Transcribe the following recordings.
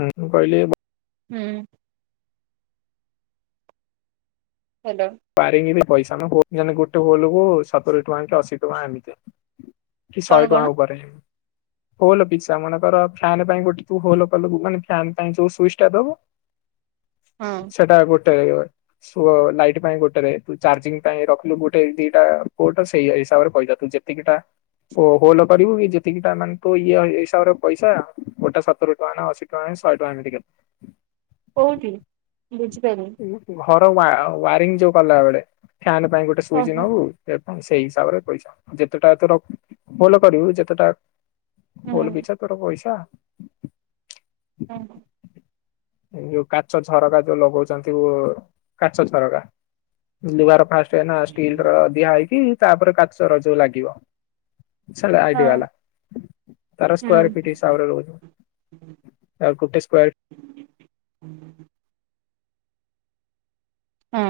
ହୁଁ ମୁଁ କହିଲି ହୁଁ। ହ୍ୟାଲୋ। ପାରଙ୍ଗି ପଇସା [unintelligible] ଗୋଟେ ହୋଲକୁ ସତୁରି ଟଙ୍କା କି ଅଶୀ ଟଙ୍କା ଏମିତି କି କଣ ଶହେ ଟଙ୍କା କଣ ଉପରେ। ହୋଲ ପିଛା ମନେକର ଫ୍ୟାନ ପାଇଁ ଗୋଟେ ତୁ ହୋଲକଲୁ ମାନେ ଫ୍ୟାନ ପାଇଁ ଯୋଉ ସ୍ୱିଚଟା ଦବୁ ହଁ। ସେଟା ଗୋଟେ ରହିବ [unintelligible] ସେଥିପାଇଁ ଗୋଟେରେ ତୁ ଚାର୍ଜିଂ ପାଇଁ ରଖିଲୁ ଗୋଟେ ଦିଟା ପୋଟ ସେଇ ହିସାବରେ ପଇସା କହିଲ ତୁ ଯେତିକିଟା ଓ ହୋଲ କରିବୁ କି ଯେତିକିଟା ମାନେ ତୁ ଇଏ ହିସାବରେ ପଇସା। ଗୋଟା ସତୁରୀ ଟଙ୍କା ନା ଅଶୀ ଟଙ୍କା ନା ଶହେ ଟଙ୍କା ଏମିତି କେତେ। କୋଉଠି ବୁଝିପାଇଲି ଘର ୱା ୱାରିଙ୍ଗ ଯୋଉ କଲା ବେଳେ ଫ୍ୟାନ ପାଇଁ ଗୋଟେ ସୁଇଚ ଓହୋ ହୁଁ ନଉ। ସେ ପୁଣି ସେଇ ହିସାବରେ ପଇସା ଯେତେଟା ତୋର ହୋଲ କରିବୁ ଯେତେଟା ହୋଲ ପିଛା ତୋର ପଇସା। ହଁ। ଯୋଉ କାଚ ଝରକା ଯୋଉ ଲଗଉଛନ୍ତି କାଚ ଝରକା ଦୁଆର ଫାଷ୍ଟ, କାହିଁକିନା ଷ୍ଟିଲର ଦିଆ ହେଇକି ତାପରେ କାଚର ଯୋଉ ଲାଗିବ। ସେ ହଁ ଲାଇଟବାଲା ତାରା ହୁଁ ସ୍କୁଆର ଫିଟ ହିସାବରେ ରହୁଛି। ଆ ଗୋଟେ ସ୍କୋୟାର [inaudible] ହୁଁ।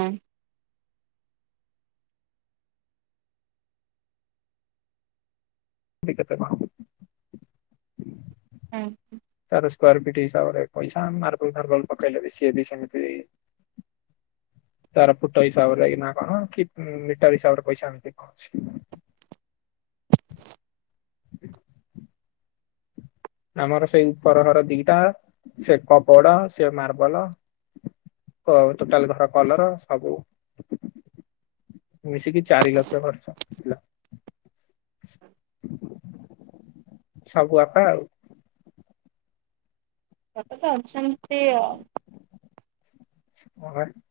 ଠିକ୍ କଥା କଣ? ହୁଁ। ତାର ସ୍କୋୟାର ଫିଟ୍ ହିସାବରେ ପଇସା ମାର୍ବଲ ଫାର୍ବଲ ପକେଇଲେ ବି ସିଏ ବି ସେମିତି। ତାର ଫୁଟ ହିସାବରେ ନା କଣ କି ମିଟର ହିସାବରେ ପଇସା ଏମିତି କଣ ଅଛି। [inaudible] ଆମର ସେଇ ଉପର ଘର ଦିଟା ସେ କବଡ ସେ ମାର୍ବଲ ହଉ ଟୋଟାଲ ଘର କଲର ସବୁ। [inaudible] ମିଶିକି ଚାରି ଲକ୍ଷ୍ୟ ଖର୍ଚ୍ଚ। ହେଲା ସବୁ ବାପା ଆଉ। ବାପାତ ଅଛନ୍ତି ଆଉ। [unintelligible]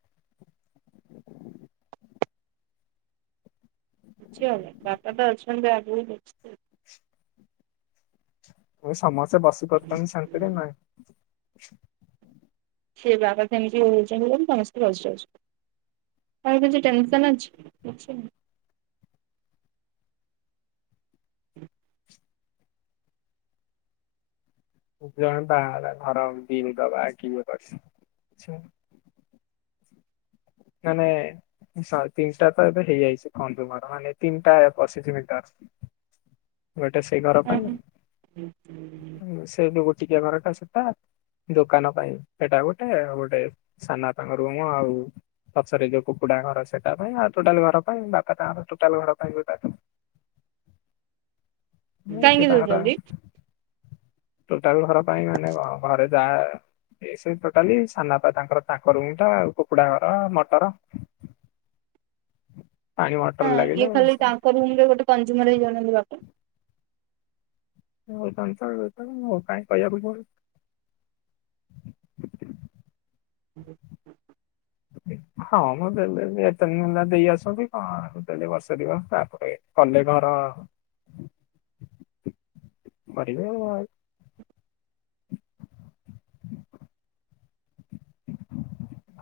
ବୁଝିଗଲି ବାପାତ ଅଛନ୍ତି ଆଗକୁ ମୁଁ କହିଲି ସମସ୍ତେ ବସିପାରୁଛନ୍ତି ଶାନ୍ତିରେ ନା। ସେ ବାପା କେମିତି ହଉଛନ୍ତି ବୋଲି ତମେ ସବୁ ବସିଯାଉଛ। ତମର କିଛି ଟେନସନ୍ ଅଛି, କିଛି ନାହିଁ। [unintelligible] ମାନେ ଶହ ତିନିଟା ତ ଏବେ ହେଇଯାଇଛି କହନ୍ତୁ ମୋର ମାନେ ତିନିଟା ପଚିଶ ମିନିଟର [inaudible] ଗୋଟେ ସେଇ ଘର ନାହିଁ। ପାଇଁ ସେ ବି ଗୋଟି କିଏ ଘରଟା ସେଟା ଦୋକାନ ପାଇଁ ସେଟା ଗୋଟେ ଆଉ ଗୋଟେ ସାନ ବାପାଙ୍କ ରୁମ୍ ଆଉ ପଛରେ ଯୋଉ କୁକୁଡ଼ାଙ୍କ ଘର ସେଟା ପାଇଁ ଆଉ ଟୋଟାଲ ଘର ପାଇଁ ବାପା ତାଙ୍କର ଟୋଟାଲ ଘର ପାଇଁ ତା ସେ କାହିଁକି ତାଙ୍କର ଦଉଛନ୍ତି ଟୋଟାଲ ଘର ପାଇଁ ମାନେ ଘରେ ଯାହା ଏ ସେ ଟୋଟାଲି ସାନ ବାପା ତାଙ୍କର ତାଙ୍କ ରୁମଟା ଆଉ କୁକୁଡା ଘର ମଟର ପାଣି ମଟର ଲାଗିଲେ ଗଟେ କଂଜୁର ହେଇ ଜଣନ୍ତି ବାପା। ଞ୍ଚଳ କାଇହିଁ କହିବାକୁ ଯ [unintelligible] [inaudible] ହଁ ମୁଁ ଦେ ଏତନଲା ଦେଇ ଆସନ୍ତି କଣ ଦେଲେ ବର୍ଷ ଦିବ ତାପରେ କଲେ ଘର [inaudible] ବଢିଆ ଆ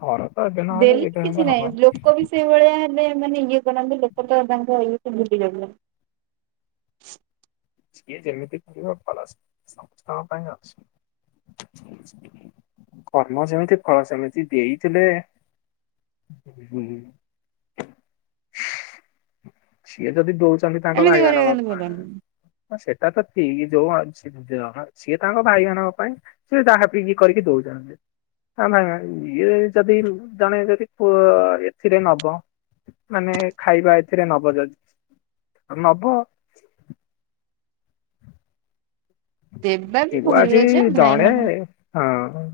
ଘର ତ ଏବେ ନହେଲେ ଦେଲି କେବେ କିଛି ଗୋଟେ ନାହିଁ ହବ ଲୋକ ବି ସେଇ ଭଳିଆ ହେଲେ ମାନେ ଇଏ କରନାନ୍ତି ଲୋକ ତ ତାଙ୍କ ଇଏ ଭୁଲି ଯାଉ ସିଏ ଯେମିତି ଭଲ କ ପାଇଁ ଅଛି କର୍ମ ଯେମିତି ଫଳ ସେମିତି ଦେଇଥିଲେ ହୁ ସିଏ ଯଦି ଦଉଛନ୍ତି ତାଙ୍କ ଏମିତି କରିବା କିନ୍ତୁ ଭାଇମାନାନଙ୍କ ଭଲ ନୁହେଁ। କ ସେଟା ତ ଠିକ୍ ଯୋଉ ସିଏ ତାଙ୍କ ଭାଇମାନଙ୍କ ପାଇଁ ସି ଯାହା ପିି କରିକି ଦଉଚନ୍ତି ନା ନାଇଁ ନାଇଁ ଇଏ ଯଦି ଜଣେ ଯଦି ପଅ ଏଥିରେ ନବ ମାନେ ଖାଇବା ଏଥିରେ ନବ ଯଦି ନବ ଦେବା ବି କିବୁ ଆଜି ଭଲ ଯେ ଭାଇ ଜଣେ ମାନଙ୍କୁ ହଁ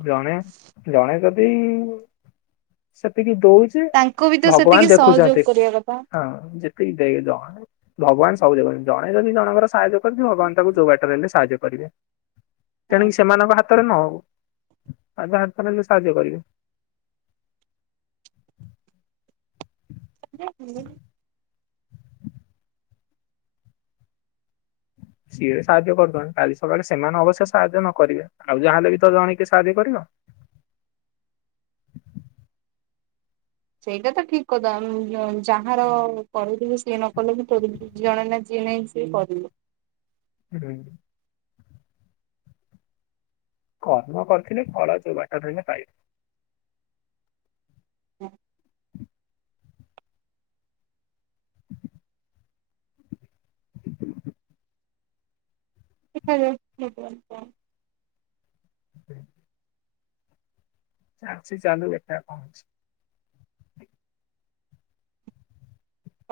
ଜଣେ ଜଣେ ଯଦି ସେତିକି ଦଉଚି ଯେ ତାଙ୍କୁ ବି ତ ଭଗବାନ ସେତିକି ସହଯୋଗ ଦେଖୁଛନ୍ତି କରିବା କଥା। ହଁ ଦେ ଜଣେ ଭଗବାନ ସବୁ ଦେଖୁଛନ୍ତି ଜଣେ ଯଦି ଜଣଙ୍କର ସାହାଯ୍ୟ କରିବ ଭଗବାନ ତାକୁ ଯୋଗ ବା ଲେ ସାହାଯ୍ୟ କରିବେ ହଁ। ତେଣିକି ସେମାନଙ୍କ ହାତରେ ନହଉ ଆଉ କାହା ହାତରେଲେ ସାହାଯ୍ୟ କରିବେ। [unintelligible] ସିଏ ବି ସାହାଯ୍ୟ କରୁଛନ୍ତି କାଲି ସକାଳେ ସେମାନେ ଅବଶ୍ୟ ସାହାଯ୍ୟ ନ କରିବେ ଆଉ ଯାହା ହେଲେ ବି ତ ଜଣେ କିଏ ସାହାଯ୍ୟ କରିବ ସେଇଟା ତ ଠିକ କଥା ଯାହାର କରିବ ସିଏ ନ କଲେ ବି ଜଣେ ନା ଯିଏ ନାଇଁ ସିଏ କରିବ। ହୁଁ। କର୍ମ କରିଥିଲି ଫଳ ଯୋଉ ବାଟ ରେ ହେଲେ ପାଇବେ [unintelligible] [inaudible] [unintelligible] ଚାଲୁଛି ଚାଲୁ ଦେଖା ଯାଉ କଣ ହୋଉଛି?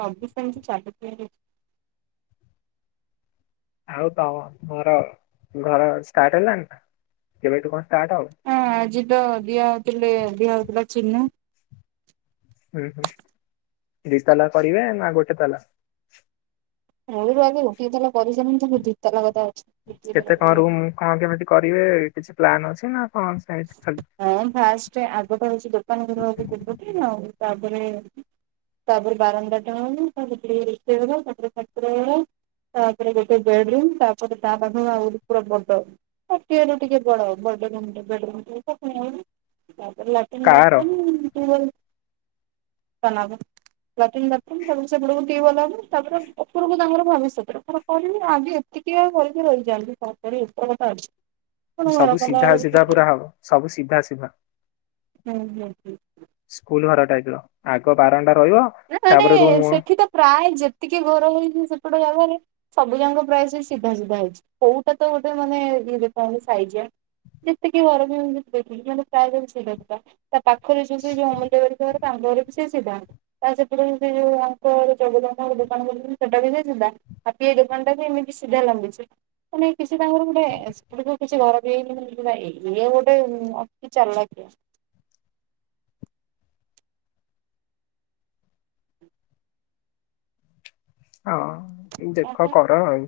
ସବୁ ସେମିତି ଚାଲିଥାଏ। ଆଉ ତମ ଘର ଷ୍ଟାର୍ଟ ହେଲାଣି ନା କେବେଠୁ କଣ ଷ୍ଟାର୍ଟ ହବ? ହଁ ଆଜି ତ ଦିଆ ହଉଥିଲେ ଦିଆ ହଉଥିଲା ଚିହ୍ନ। ହୁଁ ହୁଁ, ଦି ତାଲା କରିବେ ନା ଗୋଟେ ତାଲା? ମୂଳରୁ ଆଗେ ଗୋଟିଏ ତାଲା କରିସାରନ୍ତୁ ପୁଣି ଦି ତାଲା କଥା ଅଛି। କେତେ କଣ ରୁମ୍ କଣ କେମିତି କରିବେ କିଛି ପ୍ଲାନ ଅଛି ନା କଣ ସେମିତି ଖାଲି ହଁ ଫାଷ୍ଟ ଆଗଟା ହେଉଛି ଦୋକାନ ଘର [unintelligible] ଆଉ ତାପରେ ତାପରେ ବାରଣ୍ଡା ଟା ହବ, ତା ପାଖରେ ରୋଷେଇ ଘର, ତାପରେ ଠାକୁର ଘର। ତାପରେ ଗୋଟେ ବେଡ ରୁମ୍ ତାପରେ ତା ପାଖ ଆଉ ଗୋଟେ ପୁରା ବଡ ଛୋଟିଆ ରୁ ଟିକେ ବଡ, ବଡ ରୁମ୍ ଟେ। କାର [unintelligible] [unintelligible] ଲାଟିନ୍ ବାଥରୁମ୍ ତାପରେ ସେପଟ କୁ ଟିବଲ ହବ, ତାପରେ ଉପରକୁ ତାଙ୍କର ଭବିଷ୍ୟତରେ କଣ କରିବେ ଆଗେ ଏତିକି ଏତିକି କରିକି ରହିଯାଆନ୍ତୁ, ତାପରେ ଏତେ କଥା ଅଛି ପୁଣି ସବୁ ଘର ସିଧା କଲାବେଳକୁ ସିଧା ସବୁ ସିଧା ସିଧା [unintelligible] ହୁଁ ହୁଁ ହୁଁ। ସ୍କୁଲ ଘର ଟାଇପ ର, ଆଗ ବାରଣ୍ଡା ରହିବ ମାନେ ତାପରେ ରୁମ ସେଠି ତ ପ୍ରାୟ ଯେତିକି ଘର ହେଇଛି ସେପଟ ଜାଗାରେ ସବୁ ଯାଙ୍କ ପ୍ରାୟ ସିଏ ସିଧା ସିଧା ହେଇଛି, କୋଉଟା ତ ଗୋଟେ ମାନେ ଇଏ ଦେଖା ହଉନି ସାଇଜିଆ। ଯେତିକି ଘର ମୁଁ ଦେଖିଲି କିନ୍ତୁ ପ୍ରାୟ ସବୁ ସିଧା ସିଧା। ତା ପାଖରେ ଯୋଉ ସିଏ ଯୋଉ ଅମୁଲ୍ୟ ବାରିକ ଘର ତାଙ୍କ ଘର ବି ସେଇ ସିଧା। ତାଙ୍କ ସେପଟେ ସେ ଯଉ [unintelligible] ସେଟା ବି ସେଇ ସିଧା। ହାପି ଭାଇ ଦୋକାନ ଟା ବି ଏମିତି ସିଧା ଲମ୍ବିଛି। ମାନେ କିଛି ତାଙ୍କର ଗୋଟେ [unintelligible] କିଛି ଘର ବି ହେଇନି ଇଏ ଗୋଟେ କି ଚାଲାକିଆ। ହଁ, ଦେଖ ଓହୋ କର ଆଉ।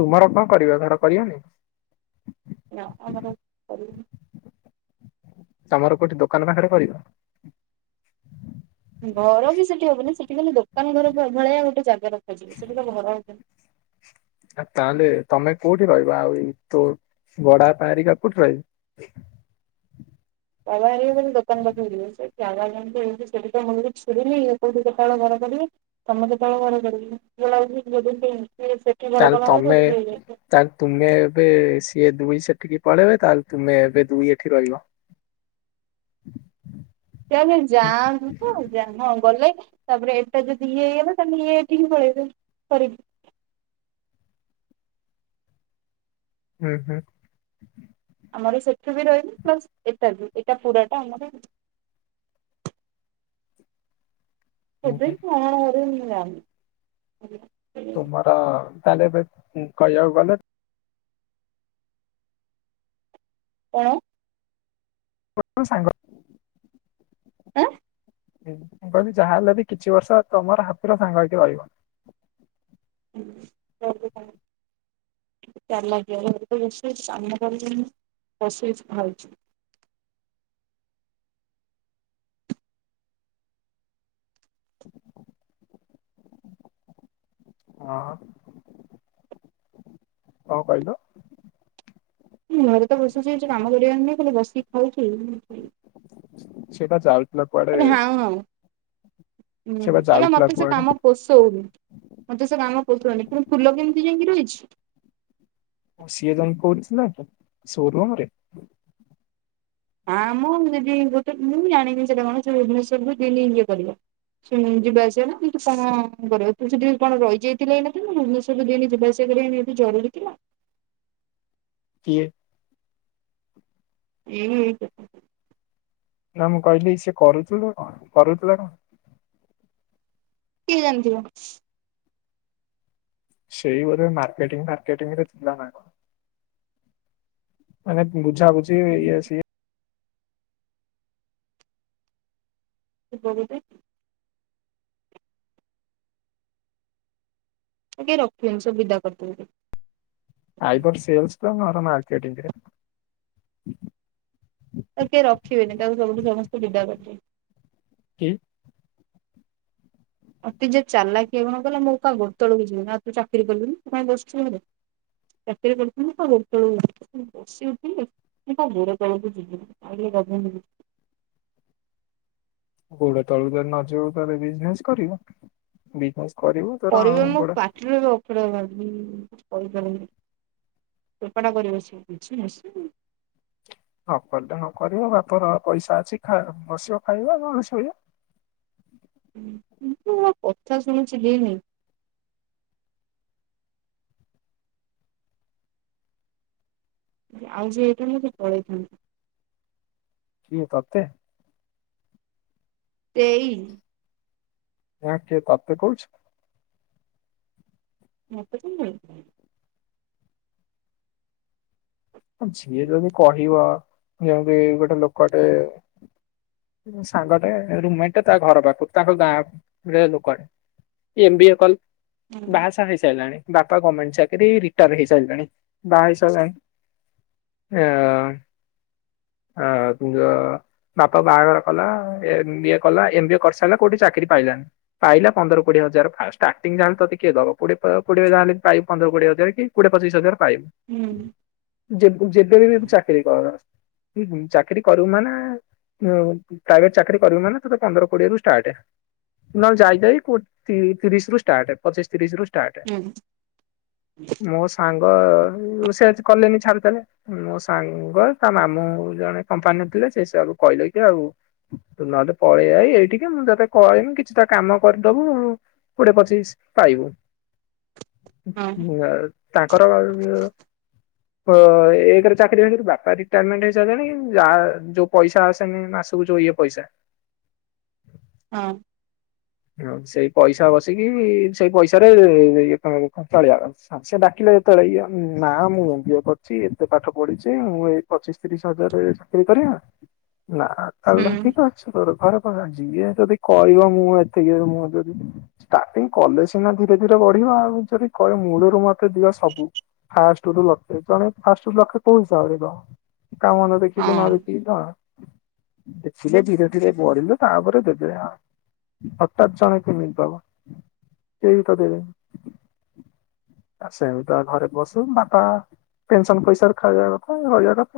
ତୁମର କଣ କରିବ ଘର କରିବନି? ନା ଆମର [unintelligible] ତମର କୋଉଠି ଦୋକାନ ପାଖରେ କରିବ? ଘର ବି ସେଠି ହବନି ସେଠି ଖାଲି ଦୋକାନ ଘର ଭଳିଆ ଗୋଟେ ଜାଗା ରଖାଯିବ, ସେଠି ତ ଘର ହବନି। ତାହେଲେ ତମେ କୋଉଠି ରହିବ? ଆଉ ଏଇ ତୋ ବଡ଼ବାପା ହେରିକା କୋଉଠି ରହିବେ? ବାବା ହେରିକା ସବୁ ଦୋକାନ ପାଖକୁ ଯିବେ [unintelligible] କଉଠି କେତେବେଳେ ଘର କରିବେ। ତମେ କେତେବେଳେ ଘର କରିବ? [unintelligible] ସେଠି ଘର ତାହେଲେ କଲା ବେଳକୁ ତମେ ଏଠି ହେଇଯାଇଥିବ। ତାହେଲେ ତୁମେ ଏବେ ସିଏ ଦୁଇ ସେଠିକି ପଳେଇବେ, ତାହେଲେ ତୁମେ ଏବେ ଦୁଇ ଏଠି ରହିବ। ସେ ଆଗେ ଯାଆନ୍ତୁ ତ। ଯା ହଁ ଗଲେ। ତାପରେ ଏଇଟା ଯଦି ଇଏ ହେଇଗଲା ତାହେଲେ ଇଏ ଏଠିକି ପଳେଇବେ କରି ହୁଁ ହୁଁ। ଆମର ସେଠୁ ବି ରହିବେ, ପ୍ଲସ୍ ଏଟା ବି ଏଟା ପୁରାଟା ଆମର ଆଉ। ହୁଁ ହୁଁ ସେଥିପାଇଁ ନୂଆ ଘରକୁ ମୁଁ ଯାଉନି। ତୁମର ତାହେଲେ ଏବେ କହିବାକୁ ଗଲେ କଣ? [unintelligible] ସାଙ୍ଗ ଆଁ? ମୁଁ କହିଲି ଯାହା ହେଲେ ବି କିଛି ବର୍ଷ ତମର ହାପିର ସାଙ୍ଗ ହେଇକି ରହିବ। ହଁ [unintelligible] ର ଲାଗି ବ ସାମ୍ନା ବସି ଖଛି [unintelligible] ହଁ। କଣ କହିଲ? ଘରେ ତ ବସୁଛି କାମ କରିବାର ନାଇଁ ଖାଲି ବସିକି ଖାଉଛି। ସେଇଟା ଜାଉଥିଲା କୁଆଡେ ହାଉଁ ହାଉଁ। ହୁଁ ସିଏ ବା କହି ଯାଉଥିଲା ମତେ ସେ କୁଆଡେ କାମ ପୋଷଉନି ମୋତେ ସେ କାମ ପୋଷଉନି କିନ୍ତୁ ଫୁଲ କେମିତି ଯାଇକି ରହିଛି। ଓ ସିଏ ଜ କହୁଛି ନା ସୋରୁମ ରେ। ହଁ ମୁଁଗୋଟେ ମୁଁ ବି ଜାଣିନି ସେଟା କଣ ଭୁବନେଶ୍ଵ ରରୁୁ ଦିଲ୍ଲୀଇ କରିବା ଯିବା ଆସିବା ନା କିନ୍ତୁ କଣ କରିବାବ ତୁ ସେଠି କଣ ରହିଯାଇଥିଲ ଏଇନା ସବୁ ଦିନ ଯିବାଆସିବା କରିବା ଏତ ଜରୁର ଥିଲା? କିଏ? ଏଇ ନା ମୁଁ କହିଲି ସେ କରୁଥିଲୁ କଣ କରୁଥିଲା କଣ? କିଏ ଜାଣିଥିବ? ସେଇ ମାର୍କେଟିଂ ଫାର୍କେଟିଙ୍ଗ ରେ ଥିଲା ନା କଣ। ମାନେ ବୁଝାବୁଝି ଇଏ ସଏ କି ବଛ ଟିକେ ରଖିବନି ସୁବି ବିଦା କରିଦବ। ଆଇଦର୍ ସେଲସ ତ ମର ମାର୍କେଟିଂରେ। ତ କିଏ ରଖିବେନି ତାକୁ ସବୁଠୁ ସମସ୍ତେ ବିଦା କରିିଦେବେ। କି ଅତି ଯେ ଚାଲାକିଆ ଗୁଣ କଲା ମୋ କା ଗୋଡ ତଳକୁ ଯିବିନି ଆଉ ତୁ ଚାକିରି କଲୁିୁ କ ପାଇଁ ବସିଚୁ ଘରେ। ଚାକିରି କରିୁଥିଲ ତୋ ତେଳୁ ବସି ଉଥିଲେ। ମୁତା ଗୋଡ ତଳୁକୁ ଜିବିନି ଆଉ ଟିକେ ଗୋଡ ତଳକୁ ଜ ନ ଯିବ ତାହଲେ ବିଜନେସ କରିବ। ବିଜନେସ କରିବୁ ତୋର କରିବ ମୁଁ ଗୋଡ ପାଟିରେ ଅପ କରିପାରିବି। ଚୋପାଟା କରିବ ସେ। ନ କଲେ ହ କରିବ ବାପର ପଇସା ଅଛି ଖା ବସିବ ଖାଇବା କଣ ସୋଇଅ। କିନ୍ତୁ ମୁ କଥା ଶୁଣିୁଛି ଦିନି। ଆଉ ଯଉ ଏଇଠା ମୁ ପଳେଇଥାନ୍ତା। କିଏ ତତେ? ସେଇ ଆଁ କି ତାତେ କୁଛ ମତ କାଇଁ କହିବ। ଯିଏ ଯଦି କହିବା ଯେମତି ଗୋଟେ ଲୋକଟେ ସାଙ୍ଗଟେ ରୁମମେଟ ତା ଘର ପାଖକୁ ତାଙ୍କ ଗାଁକୁ ରେ ଲୋକଟେ। ଏମ୍ ବି ଏ କଲ ହୁଁ ବାହାସାହା ହେଇସାରିଲାଣି। ବାପା ଗମେଣ୍ଟ ଚାକିରି ରିଟାୟାର ହେଇସାରିଲାଣି ବାହା ହେଇସାରିଲାଣି। ୟ ହ ଯିଏ ବାପା ବାହାଘର କଲା ଏମ ବିଏ କଲା ଏମ ବିଏ କରିସାରିଲା କୋଉଠି ଚାକିରି ପାଇଲାନି। ପାଇଲା ପନ୍ଦର କୋଡିଏ ହଜାର ଫାଷ୍ଟ ଷ୍ଟାର୍ଟିଂ ଯାହାଲେ ତତେ କିଏ ଦବ କୋଡି କୋଡିଏ ଯାହାଲେ ପାଇ ପନ୍ଦର କୋଡିଏଜାର କି କୋଡେ ପଚିଶ ହଜାର ପାଇ ହୁଁ। ଯେ ଯେବେ ବି ଚାକିରୀ କର ଚାକିରୀ କରୁ ମାନେ ଆ ପ୍ରାଇଭେଟ ଚାକିରି କରିବୁ ମାନ ତ ପନ୍ଦର କୋଡିଏରୁ ଷ୍ଟାର୍ଟ। ନହେ ଯାଇଯାଇ କୋ ତିରିଶ ରୁ ଷ୍ଟାର୍ଟ ପଚିଶି ତିରିଶ ରୁ ଟାଟା ହୁଁ ମୋ ସାଙ୍ଗ ରଷ କଲେନି ଛାଡ଼ିଦଲେ। ମୋ ସାଙ୍ଗ ତା ମାମୁଁ ଜଣେ କମ୍ପାନୀରେ ଥିଲେ ସେ ସବୁ କହିଦେଇଛି ଆଉ। ତୁ ନହେଲେ ପଳେଇଆ ଏଇଠିକି ମୁଁ ତତେ କହିବି କିଛିଟା କାମ କରିଦବୁ ଆଉ। କୋଡିଏ ପଚିଶ ପାଇବୁ। [unintelligible] ହଁ ଆଁ ତାଙ୍କର ଏକ ରେ ଚାକିରି ହେଇନି। ବାପା ରିଟାରମେଣ୍ଟ ହେଇସାରିଲେଣି। ଯାହା ଯୋଉ ପଇସା ଆସେନି ମାସ କୁ ସବୁ ଯୋଉ ଇଏ ପଇସା। ହଁ। ହଁ, ସେଇ ପଇସା ବସିକି, ସେଇ ପଇସାରେ ଇଏ କଣ ଚଳିବା କଥା। ହଁ, ସେ ଡାକିଲେ ଯେତେବେଳେ ଇଏ। ନା ମୁଁ ଏମବିଏ କରିଛି ଏତେ ପାଠ ପଢିଛି ମୁଁ ଏ ପଚିଶ, ତିରିଶ ହଜାରରେ ଚାକିରି କରିବା। ନା ଆଉ ହୁଁ ତାହାଲେ ଠିକ ଅଛି ତୋର ଘରା କଜିି ଯଦି କହବା ମୁଁର ତି ମୁହ ଯଦି ଷ୍ଟାଟିଙ୍ଗ କଲେ ସିନା ଧୀରେ ଧୀରେ ବଢିବ। ଆଉ ଯଦି କହିବ ମୂଳରୁ ମୋତେ ଦିଅ ସବୁ। ଫାଷ୍ଟରୁ ଲକ୍ଷେ, ଜଣେ ଫାଷ୍ଟ ରୁ ଲକ୍ଷେ କୋଉ ହିସାବରେ ଦବ। କାମ ନ ଦେଖିକି ନ ହଁ। ଦେଖିକି କଣ। ଦେଖିଲେ ଧୀରେ ଧୀରେ ବଢ଼ିଲେ ତାପରେ ଦେବେ। ହଠାତ୍ ଜଣେ କେମିତି ଦବ? କେହି ତ ଦେବେନି। ଆଉ ସେମିତି ତା ଘରେ ବସୁ। ବାପା ପେନସନ ପଇସାରେ ଖାଇବା କଥା, ରହିବା କଥା।